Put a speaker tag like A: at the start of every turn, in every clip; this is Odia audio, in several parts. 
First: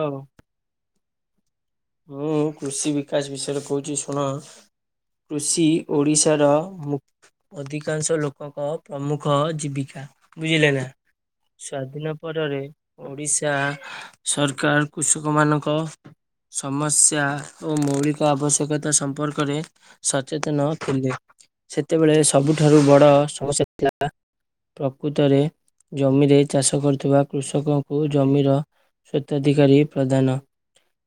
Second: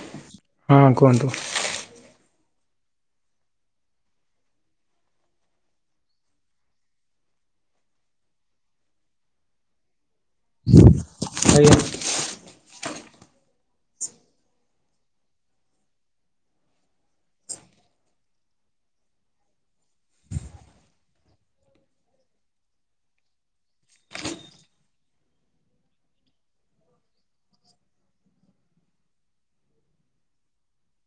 A: ଓ
B: ହଁ କୁହନ୍ତୁ।
A: ମୁଁ କୃଷି ବିକାଶ ବିଷୟରେ କହୁଛି ଶୁଣ ।କୃଷି ଓଡିଶାର ମୁ୍ ଅଧିକାଂଶ ଲୋକଙ୍କ ପ୍ରମୁଖ ଜୀବିକା। ବୁଝିଲେ ନା।
B: ଆଜ୍ଞା
A: ସ୍ଵାଧୀନ ପରେରେ ଓଡିଶା ସରକାର କୃଷକ ମାନଙ୍କ ସମସ୍ୟା ଓ ମୌଳିକ ଆବଶ୍ୟକତା ସମ୍ପର୍କରେ ସଚେତନ ଥିଲେ ।ସେତେବେଳେ ସବୁଠାରୁ ବଡ ସମସ୍ୟା ଥିଲା ପ୍ରକୃତରେ ଜମିରେ ଚାଷ କରୁଥିବା କୃଷକଙ୍କୁ ଜମିର ଶ୍ଵତଅଧିକାରୀ ପ୍ରଦାନ।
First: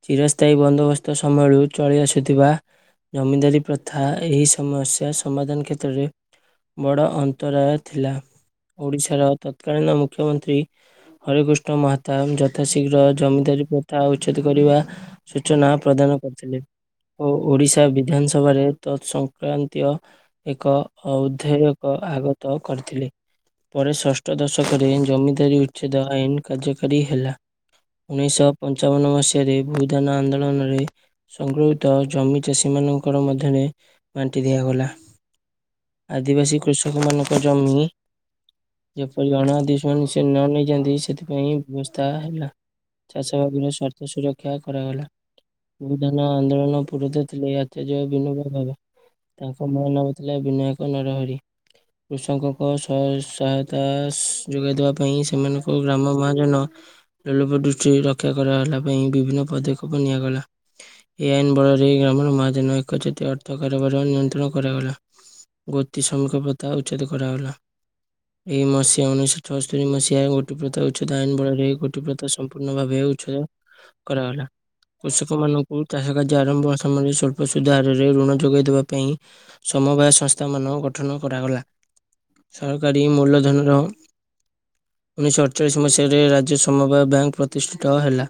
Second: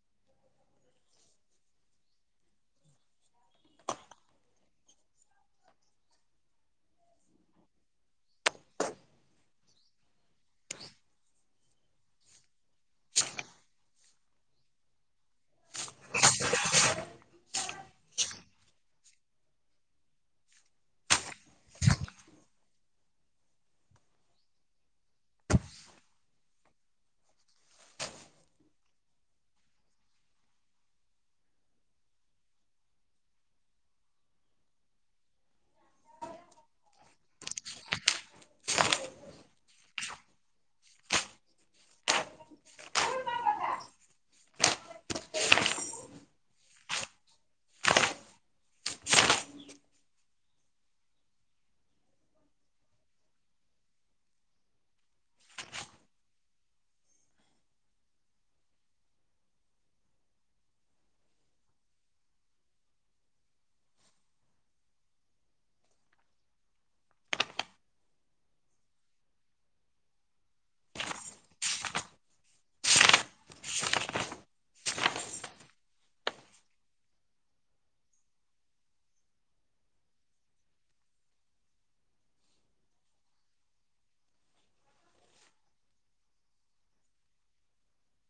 A: ଚିରସ୍ଥାୟୀ ବନ୍ଦୋବସ୍ତ ସମୟରୁ ଚଳି ଆସୁଥିବା ଜମିଦାରୀ ପ୍ରଥା ଏହି ସମସ୍ୟା ସମାଧାନ କ୍ଷେତ୍ରରେ ବଡ଼ ଅନ୍ତରାୟ ଥିଲା। ଓଡ଼ିଶାର ତତ୍କାଳୀନ ମୁଖ୍ୟମନ୍ତ୍ରୀ ହରେକୃଷ୍ଣ ମହାତାବ ଯଥାଶୀଘ୍ର ଜମିଦାରୀ ପ୍ରଥା ଉଚ୍ଛେଦ କରିବା ସୂଚନା ପ୍ରଦାନ କରିଥିଲେ ଓ ଓଡିଶା ବିଧାନସଭାରେ ତତ୍ ସଂଂକ୍ରାନ୍ତୀୟ ଏକ ଅଧ୍ୟୟକ ଆଗତ କରିଥିଲେ ପରେ ଷଷ୍ଠ ଦଶକରେ ଜମିଦାରୀ ଉଚ୍ଛେଦ ଆଇନ କାର୍ଯ୍ୟକାରୀ ହେଲା ।ଉଣେଇଶଶହ ପଞ୍ଚାବନ ମସିହାରେ ଭୂଦାନ ଆନ୍ଦୋଳନରେ ସଗୃହିତ ଜମି ଚାଷୀ ମାନଙ୍କର ମଧ୍ୟରେ ବାଣ୍ଟି ଦିଆଗଲା। ଆଦିବାସୀ କୃଷକ ମାନଙ୍କ ଜମି ଯେପରି ଅଣ ଆଦି ମାନ ସେ ନ ନେଇ ଯନ୍ତି ସେଥିପାଇଁ ବ୍ୟବସ୍ଥା ହେଲା। ଚାଷବାାଗର ସ୍ୱାର୍ଥ ସୁରକ୍ଷା ରକ୍ଷା କରାଗଲା । ଭୂ ଦାନଆନ୍ଦୋଳନ ପୂୁରଧା ଥିଲେ ଆତଯ୍ୟ ବିନୟ ଭାବେ। ତାଙ୍କ ମା ନାମ ଥିଲା ବିନାୟକ ନରହରି ।କୃଷକଙ୍କ ସହାୟତା ଯୋଗାଇ ଦେବା ପାଇଁ ସେମାନଙ୍କୁ ଗ୍ରାମ ମହାଜନ ଲୋଲପ ଦୃଷ୍ଟି ରକ୍ଷା କରାଗଲା ପାଇଁ ବିଭିନ୍ନ ପଦକ୍ଷେପ ନିଆଗଲା। ଏ ଆଇନ ବଳରେ ଗ୍ରାମର ମହାଜନ ଏକ ଜାତୀୟ ଅର୍ଥ କାରବାର ନିୟନ୍ତ୍ରଣ କରାଗଲା ଗୋତି ଶ୍ରମିକ ପ୍ରଥା ଉଚ୍ଛେଦ କରାଗଲା। ଏହିଇ ମସିଆ ଉଣେଇଶଶହ ଛଅସ୍ତରିୀ ମସିହା ଗୋଟି ପ୍ରଥା ଉଚ୍ଛେଦ ଆଇନ ବଳରେ ଗୋଟି ପ୍ରଥା ସମ୍ପୂର୍ଣ୍ଣ ଭାବେ ଉଚ୍ଛେଦ କରାଗଲା। କୃଷକ ମାନଙ୍କୁ ଚାଷ କାର୍ଯ୍ୟ ଆରମ୍ଭ ସମୟରେ ସ୍ୱଳ୍ପ ସୁଧରରେ ଋଣ ଯୋଗାଇ ଦେବା ପାଇଁ ସମବାୟ ସଂସ୍ଥା ମାନ ଗଠନ କରାଗଲା। ସରକାରୀ ମୂଲ୍ୟଧନର [inaudible] ଉଣେଇଶଶହ ଅଠଚାଳିଶ ମସିହାରେ ରାଜ୍ୟ ସମବାୟ ବ୍ୟାଙ୍କ ପ୍ରତିଷ୍ଠିତ ହେଲା।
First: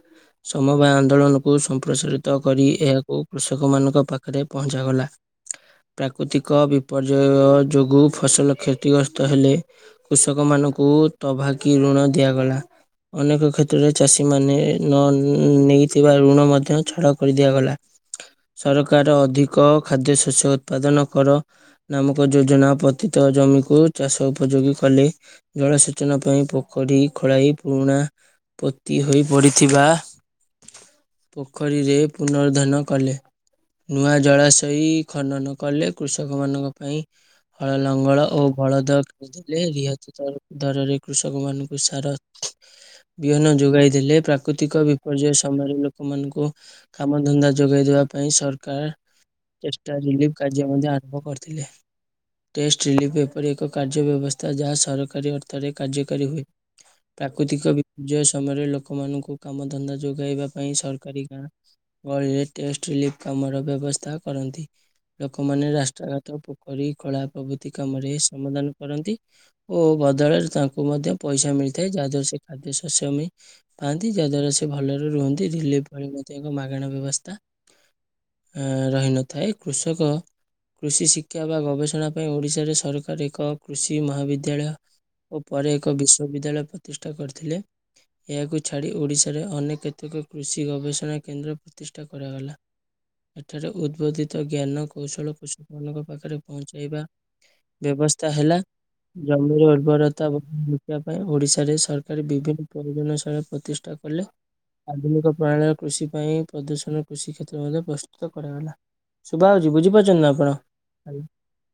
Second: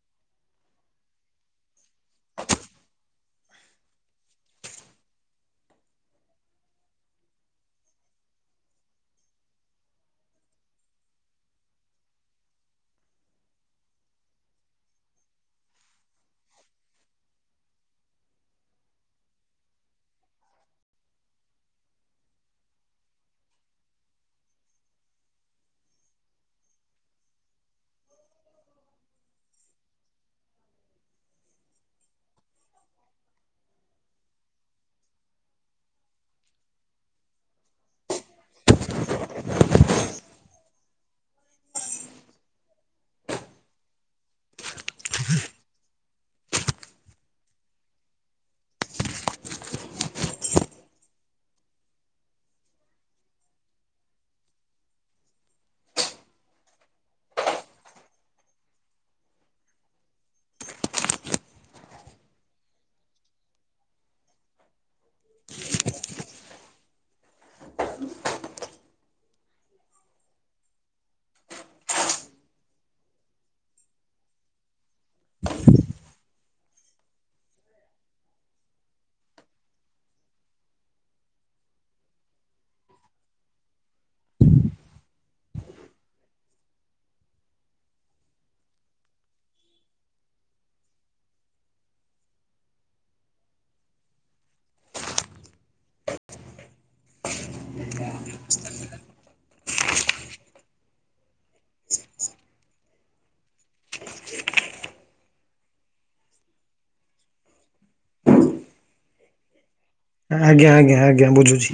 A: ସମବାୟ ଆନ୍ଦୋଳନକୁ ସମ୍ପ୍ରସାରିତ କରି ଏହାକୁ କୃଷକମାନଙ୍କ ପାଖରେ ପହଞ୍ଚାଗଲା। ପ୍ରାକୃତିକ ବିପର୍ଯ୍ୟୟ ଯୋଗୁଁ ଫସଲ କ୍ଷତିଗ୍ରସ୍ତ ହେଲେ କୃଷକମାନଙ୍କୁ ତଭାକି ଋଣ ଦିଆଗଲା। ଅନେକ କ୍ଷେତ୍ରରେ ଚାଷୀମାନେ ନ ନ ନେଇଥିବା ଋଣ ମଧ୍ୟ ଛାଡ଼ କରିଦିଆଗଲା। ସରକାର ଅଧିକ ଖାଦ୍ୟ ଶସ୍ୟ ଉତ୍ପାଦନ କର ନାମକ ଯୋଜନା ପତୀତ ଜମିକୁ ଚାଷ ଉପଯୋଗୀ କଲେ ଜଳସେଚନ ପାଇଁ ପୋଖରୀ ଖୋଳାଇ ପୁରୁଣା ପୋତି ହୋଇ ପଡିଥିବା ପୋଖରୀରେ ପୁନର୍ଦ୍ଧନ କଲେ। ନୂଆ ଜଳାଶୟ ଖନନ କଲେ କୃଷକ ମାନଙ୍କ ପାଇଁ ହଳ ଲଙ୍ଗଳ ଓ ବଳଦ ଖଲେ ରିହା ଦରରେ କୃଷକ ମାନଙ୍କୁ ସାର ବିହନ ଯୋଗାଇ ଦେଲେ। ପ୍ରାକୃତିକ ବି ବିପର୍ଯ୍ୟୟ ସମୟରେ ଲୋକମାନଙ୍କୁ କାମଧନ୍ଦା ଯୋଗାଇ ଦେବା ପାଇଁ ସରକାର ଚେଷ୍ଟା ରିଲିଫ କାର୍ଯ୍ୟ ମଧ୍ୟ ଆରମ୍ଭ କରିଥି। ଟେଷ୍ଟ ରିଲିଫ ଏପରି ଏକ କାର୍ଯ୍ୟ ବ୍ୟବସ୍ଥା ଯାହା ସରକାରୀ ଅର୍ଥରେ କାର୍ଯ୍ୟକାରୀ ହୁଏ। ପ୍ରାକୃତିକ ବିପର୍ଯ୍ୟୟ ସମୟରେ ଲୋକମାନଙ୍କୁ କାମ ଧନ୍ଦାଯୁୋଗ ଯୋଗାଇବା ପାଇଁ ସରକାରୀ ଗାଁ ଗଳିରେ ଟେଷ୍ଟ ରିଲିଫ କାମର ବ୍ୟବସ୍ଥା କରନ୍ତି। ଲୋକମାନେ ରାସ୍ତାଘାାତ ପୋ କରି କଳା ପ୍ରଭୃତି କାମରେ ସମାଧାନ କରନ୍ତି ଓ ବଦଳରେ ତାଙ୍କୁ ମଧ୍ୟ ପଇସା ମିଳିଥାଏ। ଯାହାଦ୍ଵାରା ସେ ଖାଦ୍ୟ ଶସ୍ୟ ପାଆନ୍ତି ଯାହାଦଵାରା ସେ ଭଲରେ ରୁହନ୍ତିି ରିଲିଫ୍ ପାଇ ମ ପ୍ରତ୍ୟ ମାଗଣା ବ୍ୟବସ୍ଥା [inaudible] ରହିନଥାଏ କୃଷକ କୃଷି ଶିକ୍ଷା ବା ଗବେଷଣା ପାଇଁ ଓଡ଼ିଶାରେ ସରକାର ଏକ କୃଷି ମହାବିଦ୍ୟାଳୟ ଓ ପରେ ଏକ ବିଶ୍ୱବିଦ୍ୟାଳୟ ପ୍ରତିଷ୍ଠା କରିଥିଲେ। ଏହାକୁ ଛାଡି ଓଡ଼ିଶା ଶରେ ଅନେକ କେତେକ କୃଷି ଗବେଷଣା କେନ୍ଦ୍ର ପ୍ରତିଷ୍ଠା କରାଗଲା। ଏଠାରେ ଉଦ୍ବୋଧିତ ଜ୍ଞାନ କୌଶଳ ପ ମାନଙ୍କ ପାଖରେ ପହଞ୍ଚେଇବା ବ୍ୟବସ୍ଥା ହେଲା। ଜମିର ଉର୍ବରତା ଶିକ୍ଷା ପାଇଁ ଓଡିଶାରେ ସରକାର ବିଭିନ୍ନ ପରିଜନାଶାଳା ପ୍ରତିଷ୍ଠା କଲେ ଆଧୁନିକ ପ୍ରଣାଳୀ କୃଷି ପାଇଁ ପ୍ରଦୂଷଣ କୃଷି କ୍ଷେତ୍ର ମଧ୍ୟ ପ୍ରସ୍ତୁତ କରାଗଲା। ସୁବା ବୁଝିପାରୁଛନ୍ତି ନା ଆପଣ
B: ଆଜ୍ଞା ଆଜ୍ଞା ଆଜ୍ଞା ବୁଝୁଛି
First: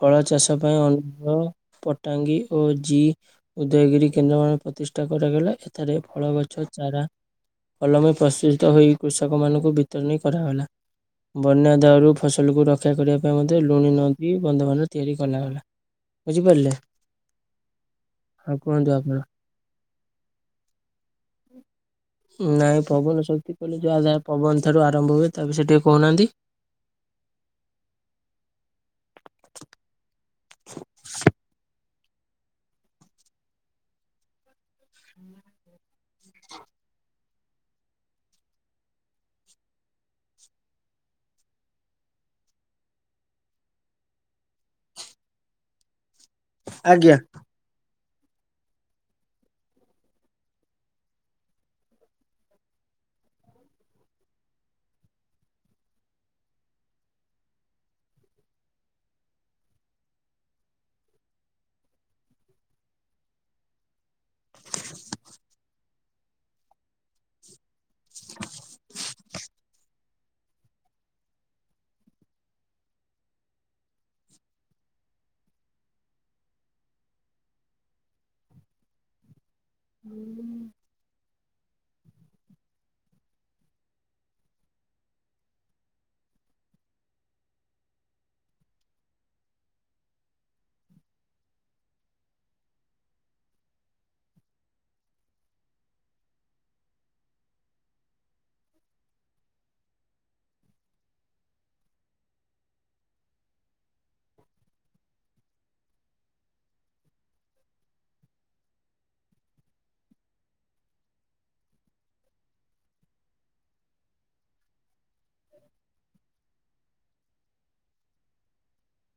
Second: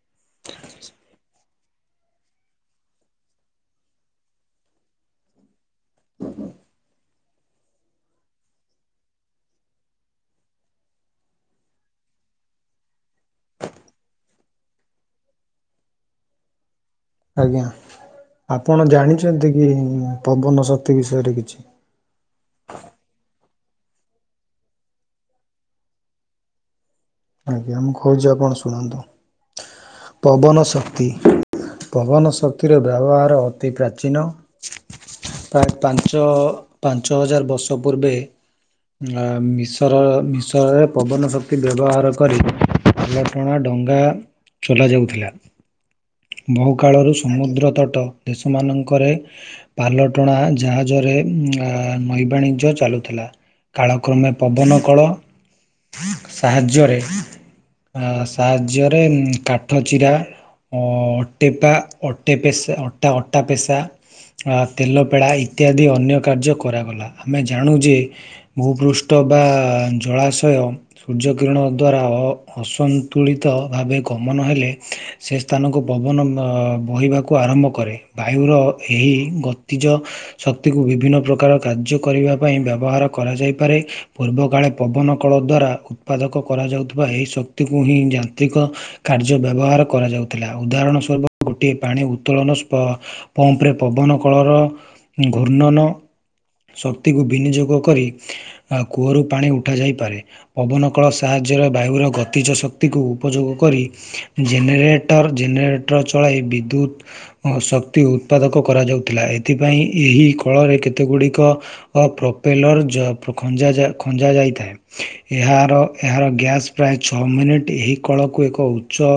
A: ଫଳ ଚାଷ ପାଇଁ ଅନୁଗ ପଟାଙ୍ଗୀ ଓ ଜି ଉଦୟଗିରି କେନ୍ଦ୍ରମାନେ ପ୍ରତି ଚଷ୍ଟା କରାଗଲା ଏଠାରେ ଫଳ ଗଛ ଚାରା ଅଲମୀ ପ୍ରସ୍ତୁଷିତ ହୋଇ କୃଷକମାନାନଙ୍କୁ ବିତରଣୀ କରାଗଲା। ବନ୍ୟା ଦାଉରୁ ଫସଲକୁ ରକ୍ଷା କରିବା ପାଇଁ ମଧ୍ୟ ଲୁଣି ନ ଦେଇ ବନ୍ଧମାନ ତିଆରି କଲାଗଲା। ବୁଝିପାରିଲେ।
B: ଆଜ୍ଞା
A: ଆଉ
B: ଆପଣ
A: କୁହନ୍ତୁ
B: ଜାଣିଛନ୍ତି କି? ପବନ ଶକ୍ତି ବିଷୟରେ କିଛି?
A: ନାଇଁ ପବନ ଶକ୍ତି କହିଲେ ଜୁଆ ଜାହା ଯହା ପବନ ଠାରୁ ଆରମ୍ଭ ହୁଏ ତା ବିଷୟରେ ଟିକିେ କହୁନାହାନ୍ତି।
B: ଆଜ୍ଞା ମୁଁ କହୁଛି ଆପଣ ଶୁଣନ୍ତୁ। ପବନ ଶକ୍ତି ପବନ ଶକ୍ତିର ବ୍ୟବହାର ଅତି ପ୍ରାଚୀନ [inaudible] ପ୍ରାୟ ପାଞ୍ଚ ଅ ପାଞ୍ଚ ଛଅ ହଜାର ବର୍ଷ ପୂର୍ବେ ମିଶର ମିଶରରେ ପବନ ଶକ୍ତି ବ୍ୟବହାର କରି ପାଲଟଣା ଡଙ୍ଗା ଚଲ ଯାଉଥିଲା। ବହୁ କାଳରୁ
A: ଆଜ୍ଞା
B: ସମୁଦ୍ର ତଟ ଦେଶମାନଙ୍କରେ ପାଲଟଣା ଜାହାଜରେ ନୈବାଣିଜ୍ୟ ଚାଲୁଥିଲା କାଳକ୍ରମେ ପବନ କଳ ସାହାଯ୍ୟରେ ସାହାଯ୍ୟରେ କାଠ ଚିରା ଅଟେପ ଅଟୋ ଅଟା ଅଟା ପେସା ଅ ତେଲ ପେଡ଼ା ଇତ୍ୟାଦି ଅନ୍ୟ କାର୍ଯ୍ୟ କରାଗଲା ଆମେ ଜାଣୁ ଯେ ଭୂପୃଷ୍ଠ ବା ଜଳାଶୟ ସୂର୍ଯ୍ୟ କିରଣ ଦ୍ୱାରା ଅସନ୍ତୁଳିତ ଭାବେ ଗମନ ହେଲେ ସେ ସ୍ଥାନକୁ ପବନ ବହିବାକୁ ଆରମ୍ଭ କରେ ବାୟୁର ଏହି ଗ ନିଜ ଶକ୍ତିକୁ ବିଭିନ୍ନ ପ୍ରକାର କାର୍ଯ୍ୟ କରିବା ପାଇଁ ବ୍ୟବହାର କରାଯାଇପାରେ ପୂର୍ବକାଳେ ପବନ କଳ ଦ୍ଵାରା ଉତ୍ପାଦକ କରାଯାଉଥିବା ଏହି ଶକ୍ତିକୁ ହିଁ ଯାନ୍ତ୍ରିକ କାର୍ଯ୍ୟ ବ୍ୟବହାର କରାଯାଉଥିଲା ଉଦାହରଣ ସ୍ୱରୂପ ଗୋଟିଏ ପାଣି ଉତ୍ତୋଳନ ପମ୍ପରେ ପବନ କଳର ଘୂର୍ଣ୍ଣନ ଶକ୍ତିକୁ ବିନିଯୋଗ କରି କୂଅରୁ ପାଣି ଉଠାଯାଇପାରେ ପବନ କଳ ସାହାଯ୍ୟରେ ବାୟୁର ଗତିଜ ଶକ୍ତିକୁ ଉପଯୋଗ କରି ଜେନେରେଟର ଜେନେରେଟର ଚଳାଇ ବିଦ୍ୟୁତ୍ ଶକ୍ତି ଉତ୍ପାଦକ କରାଯାଉଥିଲା ଏଥିପାଇଁ ଏହି କଳରେ କେତେଗୁଡ଼ି ପ୍ରୋପେଲର୍ଜ ଖଞ୍ଜା ଯାଇଥାଏ ଏହାର ଏହାର ଗ୍ୟାସ୍ ପ୍ରାୟ ଛଅ ମିନିଟ୍ ଏହି କଳକୁ ଏକ ଉଚ୍ଚ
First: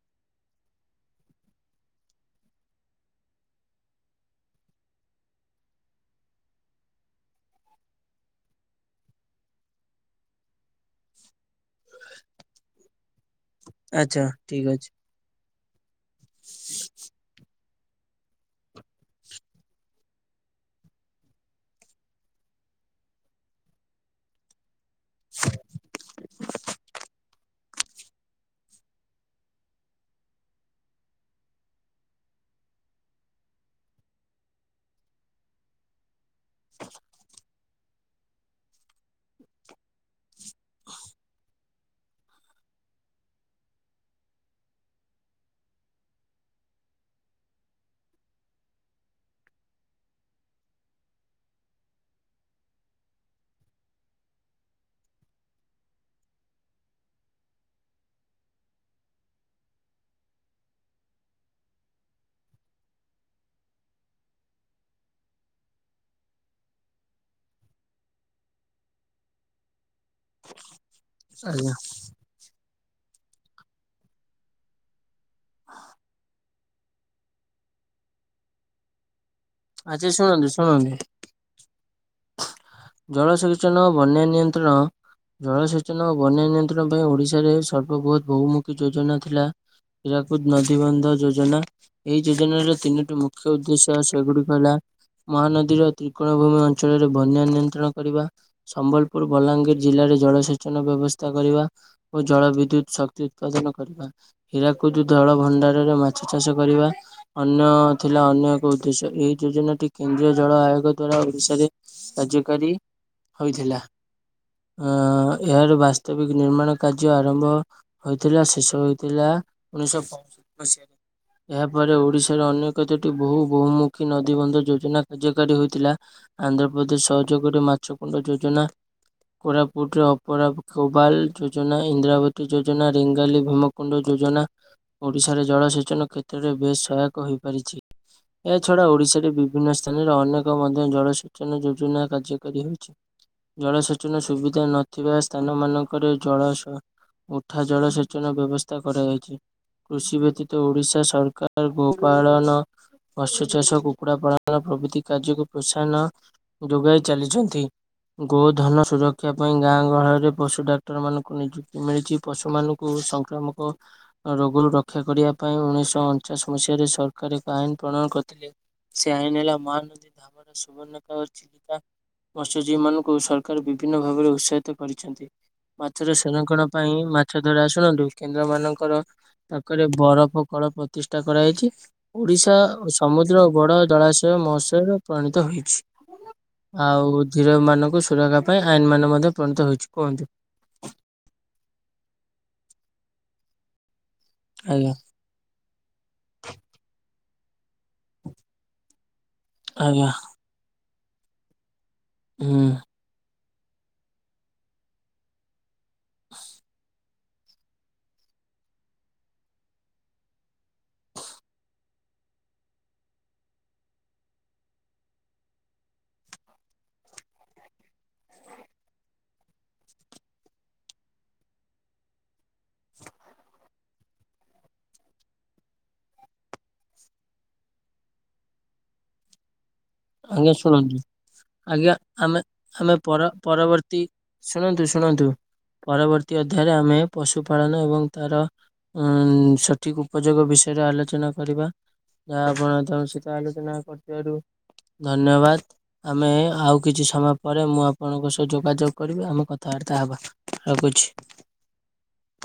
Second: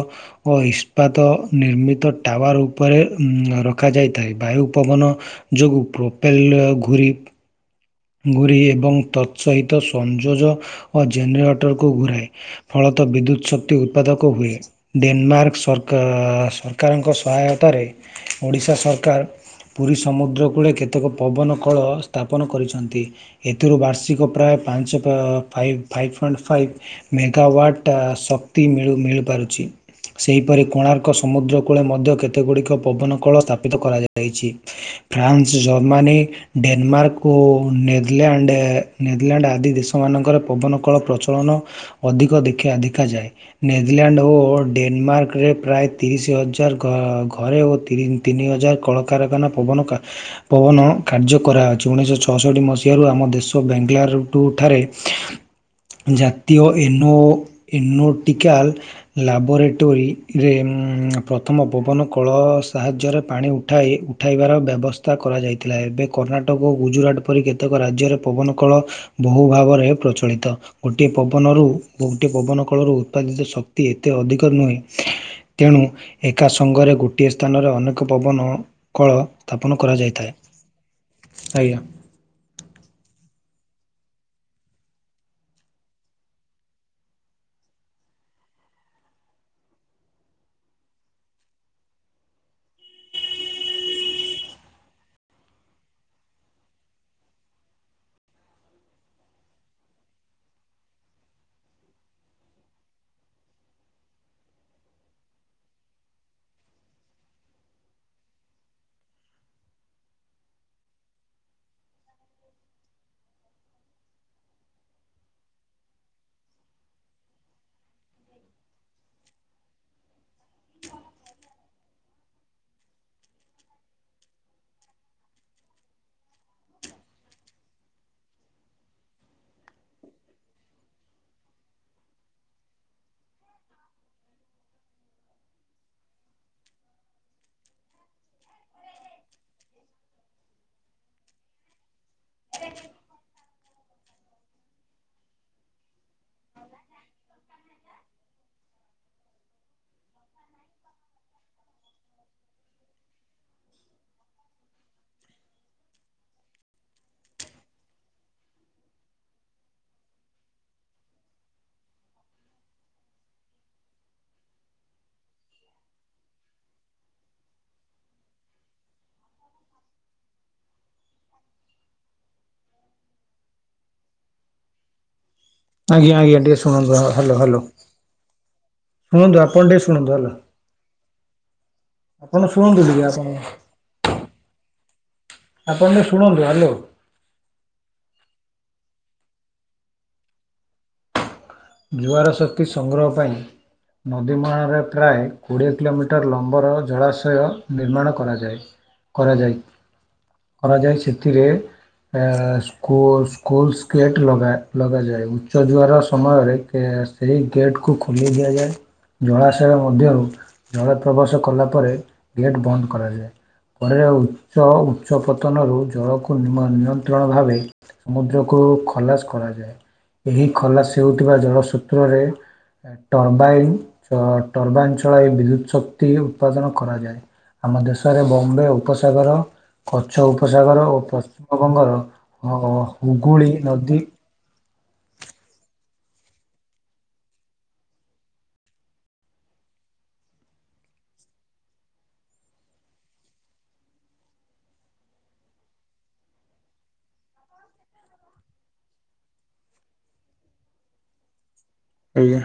B: ଓ ଇସ୍ପାତ ନିର୍ମିତ ଟାୱାର ଉପରେ ରଖାଯାଇଥାଏ ବାୟୁ ପବନ ଯୋଗୁଁ ପ୍ରୋପେଲ ଘୁରି ଗୁରିଏ ଏବଂ ତତ୍ ସହିତ ସଂଯୋଜ ଓ ଜେନେରେଟରକୁ ଘୁରାଏ ଫଳତଃ ବିଦ୍ୟୁତ୍ ଶକ୍ତି
A: ଆଚ୍ଛା
B: ଉତ୍ପାଦକ ହୁଏ
A: ଠିକ ଅଛି
B: ଡେନମାର୍କ ସର କା ସରକାରଙ୍କ ସହାୟତାରେ ଓଡ଼ିଶା ସରକାର ପୁରୀ ସମୁଦ୍ର କୂଳେ କେତେକ ପବନ କଳ ସ୍ଥାପନ କରିଛନ୍ତି ଏଥିରୁ ବାର୍ଷିକ ପ୍ରାୟ ପାଞ୍ଚ five five point five megawatt ଶକ୍ତି ମିଳିପାରୁଛି ସେହିପରି କୋଣାର୍କ ସମୁଦ୍ର କୂଳେ ମଧ୍ୟ କେତେଗୁଡ଼ିକ ପବନ କଳ ସ୍ଥାପିତ କରାଯାଇଛି ଫ୍ରାନ୍ସ ଜର୍ମାନୀ ଡେନମାର୍କ ଓ ନେରଲଣ୍ଡ ନେଦରଲ୍ୟାଣ୍ଡ ଆଦି ଦେଶମାନଙ୍କରେ ପବନ କଳ ପ୍ରଚଳନ ଅଧିକ ଦେ ଦେଖାଯାଏ ନେଦରଲ୍ୟାଣ୍ଡ ଓ ଡେନମାର୍କରେ ପ୍ରାୟ ତିରିଶ ହଜାର ଘରେ ଓ ତିନି ହଜାର କଳକାରଖାନାନ ପବନ କାର୍ଯ୍ୟ କରାଛି। ଉଣେଇଶହ ଛଅଷଠି ମସିହାରୁ ଆମ ଦେଶ ବାଙ୍ଗଲରୁୁଠାରେ ଜାତୀୟ ଏନୋ ଏନୋଟିକାଲ୍ ଲାବୋରେଟୋରିୀରେ ପ୍ରଥମ ପବନ କଳ ସାହାଯ୍ୟରେ ପାଣି ଉଠାଇ ଉଠାଇବାର ବ୍ୟବସ୍ଥା କରାଯାଇଥିଲା ଏବେ କର୍ଣ୍ଣାଟକ ଟକ ଓ ଗୁଜୁରଟ ପରି କେତେକ ରାଜ୍ୟରେ ପବନ କଳ ବହୁ ଭାବରେ ପ୍ରଚଳିତ ଗୋଟିଏ ପବନରୁ
A: ଆଜ୍ଞା
B: ଗୋଟିଏ ପବନକୁ କଳରୁ ଉତ୍ପାଦିତ ଶକ୍ତି ଏତେ ଅଧିକ ନୁହେଁ ତେଣୁ ଏକା ସଙ୍ଗରେ ଗୋଟିଏ ସ୍ଥାନରେ ଅନେକ ପବନ କଳ
A: ଆଛା ଶୁଣନ୍ତୁ ଶୁଣନ୍ତୁ
B: ଆଇନା
A: ଜଳସେଚନ ଓ ବନ୍ୟା ନିୟନ୍ତ୍ରଣ ଜଳସେଚନ ଓ ବନ୍ୟା ନିୟନ୍ତ୍ରଣ ପାଇଁ ଓଡିଶାରେ ସର୍ବବୃହତ ବହୁମୁଖୀ ଯୋଜନା ଥିଲା ହରାକୁଦ ନଦୀବନ୍ଧ ଯୋଜନା ଏହିଇ ଯୋଜନାର ତିନୋଟି ମୁଖ୍ୟ ଉଦ୍ଦେଶ୍ୟ ସେଗୁଡିକ ହେଲା ମହାନଦୀର ତ୍ରିକୋଣ ଭୂମି ଅଞ୍ଚଳରେ ବନ୍ୟା ନି କରିବା ସମ୍ବଲପୁର ବଲାଙ୍ଗୀର ଜିଲ୍ଲାରେ ଜଳସେଚନ ବ୍ୟବସ୍ଥା କରିବା ଓ ଜଳ ବିଦ୍ୟୁତ ଶକ୍ତି ଉତ୍ପାଦନ କରିବା ହୀରାକୁଦ ଜଳ ଭଣ୍ଡାରରେ ମାଛ ଚାଷ କରିବା ଅନ୍ୟ ଥିଲା ଅନ୍ୟ ଏକ ଉଦ୍ଦେଶ୍ୟ ଏହି ଯୋଜନାଟି କେନ୍ଦ୍ରୀୟ ଜଳ ଆୟୋଗ ଦ୍ଵାରା ଓଡିଶାରେ ରାଜ ୀ ହୋଇଥିଲା ଆ ଏହାର ବାସ୍ତବିକ ନିର୍ମାଣ କାର୍ଯ୍ୟ ଆରମ୍ଭ ହୋଇଥିଲା ଶେଷ ହୋଇଥିଲା ଉଣେଇଶହ ପଷଠି ମସିହାରେ ଏହାପରେ ଓଡିଶାର ଅନ୍ୟ କେତୋଟି ବହୁ ବହୁମୁଖୀ ନଦୀବନ୍ଧ ଯୋଜନା କାର୍ଯ୍ୟକାରୀ ହୋଇଥିଲା ଆନ୍ଧ୍ରପ୍ରଦେଶ ଯୋଗରେ ମାଛ କଣ୍ଡ ଯୋଜନା କୋରାପୁଟରେ ଅପରାୋବାଲ ଯୋଜନା ଇନ୍ଦ୍ରାବତୀ ଯୋଜନା ିଙ୍ଗାଲି ଭୀମକୁଣ୍ଡ ଯୋଜନା ଓଡିଶାରେ ଜଳସେଚନ କ୍ଷେତ୍ରରେ ବେଶ ସହାୟକ ହୋଇପାରିଛି ଏହାଛଡା ଓଡିଶାରେ ବିଭିନ୍ନ ସ୍ଥାନରେ ଅନେକ ମଧ୍ୟ ଜଳସେଚନ ଯୋଜନା କାର୍ଯ୍ୟକାରୀ ହେଉଛି ଜଳସେଚନ ସୁବିଧା ନଥିବା ସ୍ଥାନ ମାନଙ୍କରେ ଜଳ ଉଠା ଜଳସେଚନ ବ୍ୟବସ୍ଥା କରାଯାଇଛି କୃଷି ବ୍ୟତୀତ ଓଡିଶା ସରକାର ଗୋପାଳନ ମତ୍ସ୍ୟ ଚାଷ କୁକୁଡ଼ା ପାଳନ ପ୍ରଭୃତି କାର୍ଯ୍ୟକୁ ପ୍ରୋତ୍ସାହନ ଯୋଗାଇ ଚାଲିଛନ୍ତି ଗୋଧନ ସୁରକ୍ଷା ପାଇଁ ଗାଁ ଗହରେ ପଶୁ ଡାକ୍ତର ମାନଙ୍କୁ ନିଯୁକ୍ତି ମିଳିଛି ପଶୁମାନଙ୍କୁ ସଂକ୍ରାମକ ରୋଗରୁ ରକ୍ଷା କରିବା ପାଇଁ ଉଣେଇଶହ ଅଣଚାଶ ମସିହାରେ ସରକାର ଏକ ଆଇନ ପ୍ରଣୟନ କରିଥିଲେ ସେ ଆଇନ ହେଲା ମହାନଦୀ ଧାମର ସୁବର୍ଣ୍ଣ ଚିଲିକା ମତ୍ସ୍ୟଜୀବୀ ମାନଙ୍କୁ ସରକାର ବିଭିନ୍ନ ଭାବରେ ଉତ୍ସାହିତ କରିଛନ୍ତି।
B: ଆଜ୍ଞା
A: ମାଛର
B: ଆଜ୍ଞା ଟିକେ
A: ସଂରକ୍ଷଣ
B: ଶୁଣନ୍ତୁ
A: ପାଇଁ
B: ହ୍ୟାଲୋ
A: ମାଛ
B: ହ୍ୟାଲୋ
A: ଧରା ଆଶୁଣରୁ କେନ୍ଦ୍ର ମାନଙ୍କର
B: ଶୁଣନ୍ତୁ ଆପଣ ଟିକେ
A: ପାଖରେ
B: ଶୁଣନ୍ତୁ ହ୍ୟାଲୋ
A: ବରଫ କଳ ପ୍ରତିଷ୍ଠା କରାଯାହାଇଛି
B: ଆପଣ
A: ଓଡିଶା
B: ଶୁଣନ୍ତୁ ଟିକେ ଆପଣ
A: ସମୁଦ୍ର ବଡ ଜଳାଶୟ ମହଶୟର
B: ଆପଣ ବି ଶୁଣନ୍ତୁ ଆ
A: ଆଉ ଧିର ମାନଙ୍କୁ ସୁରକ୍ଷା ପାଇଁ ଆଇନ ମାନେ ମଧ୍ୟ ଣିତ ହେଇଛି କୁହନ୍ତୁ।
B: ଜୁଆର ଶକ୍ତି ସଂଗ୍ରହ ପାଇଁ ନଦୀମାଳାରେ
A: ଆଜ୍ଞା
B: ପ୍ରାୟ କୋଡ଼ିଏ କିଲୋମିଟର ଲମ୍ବର ଜଳାଶୟ [unintelligible] ନିର୍ମାଣ କରାଯାଏ କରାଯାଇ
A: ଆଜ୍ଞା
B: କରାଯାଇଛି। ସେଥିରେ ଏ
A: ହୁଁ
B: ସ୍କୁଲ ସ୍କୁଲ ସ୍କେଟ ଲଗା ଲଗାଯାଏ ଉଚ୍ଚ ଜୁଆର ସମୟରେ ସେହି ଗେଟ୍କୁ ଖୋଲି ଦିଆଯାଏ ଜଳାଶୟ ମଧ୍ୟରୁ ଜଳ ପ୍ରବେଶ କଲା ପରେ ଗେଟ୍ ବନ୍ଦ କରାଯାଏ ପରେ ଉଚ୍ଚ ଉଚ୍ଚ ପତନରୁ ଜଳକୁ ନିୟନ୍ତ୍ରଣ ଭାବେ ସମୁଦ୍ରକୁ ଖଲାସ କରାଯାଏ ଏହି ଖଲାସ ହେଉ ଥିବା ଜଳ ସୂତ୍ରରେ ଟରବାଇନ ଟରବାଇନ୍ ଚଳାଇ ବିଦ୍ୟୁତ୍ ଶକ୍ତି ଉତ୍ପାଦନ କରାଯାଏ ଆମ ଦେଶରେ ବମ୍ବେ ଉପସାଗର କଚ୍ଛ
A: ଆଜ୍ଞା
B: ଉପସାଗର
A: ଶୁଣନ୍ତୁ।
B: ଓ
A: ଆଜ୍ଞା
B: ପଶ୍ଚିମବଙ୍ଗର
A: ଆମେ ଆମେ ପର
B: ହୁଗୁଳି ନଦୀ
A: ପରବର୍ତ୍ତୀ ଶୁଣନ୍ତୁ ଶୁଣନ୍ତୁ ପରବର୍ତ୍ତୀ ଅଧ୍ୟାୟରେ ଆମେ ପଶୁପାଳନ ଏବଂ ତାର ସଠିକ ଉପଯୋଗ ବିଷୟରେ ଆଲୋଚନା କରିବା ଯାହା ଆପଣ ତାଙ୍କ ସହିତ ଆଲୋଚନା କରିଥିବାରୁ ଧନ୍ୟବାଦ ଆମେ ଆଉ କିଛି ସମୟ ପରେ ମୁଁ ଆପଣଙ୍କ ସହ ଯୋଗାଯୋଗ କରିବି ଆମେ କଥାବାର୍ତ୍ତା ହେବା ରଖୁଛି।
B: ଆଜ୍ଞା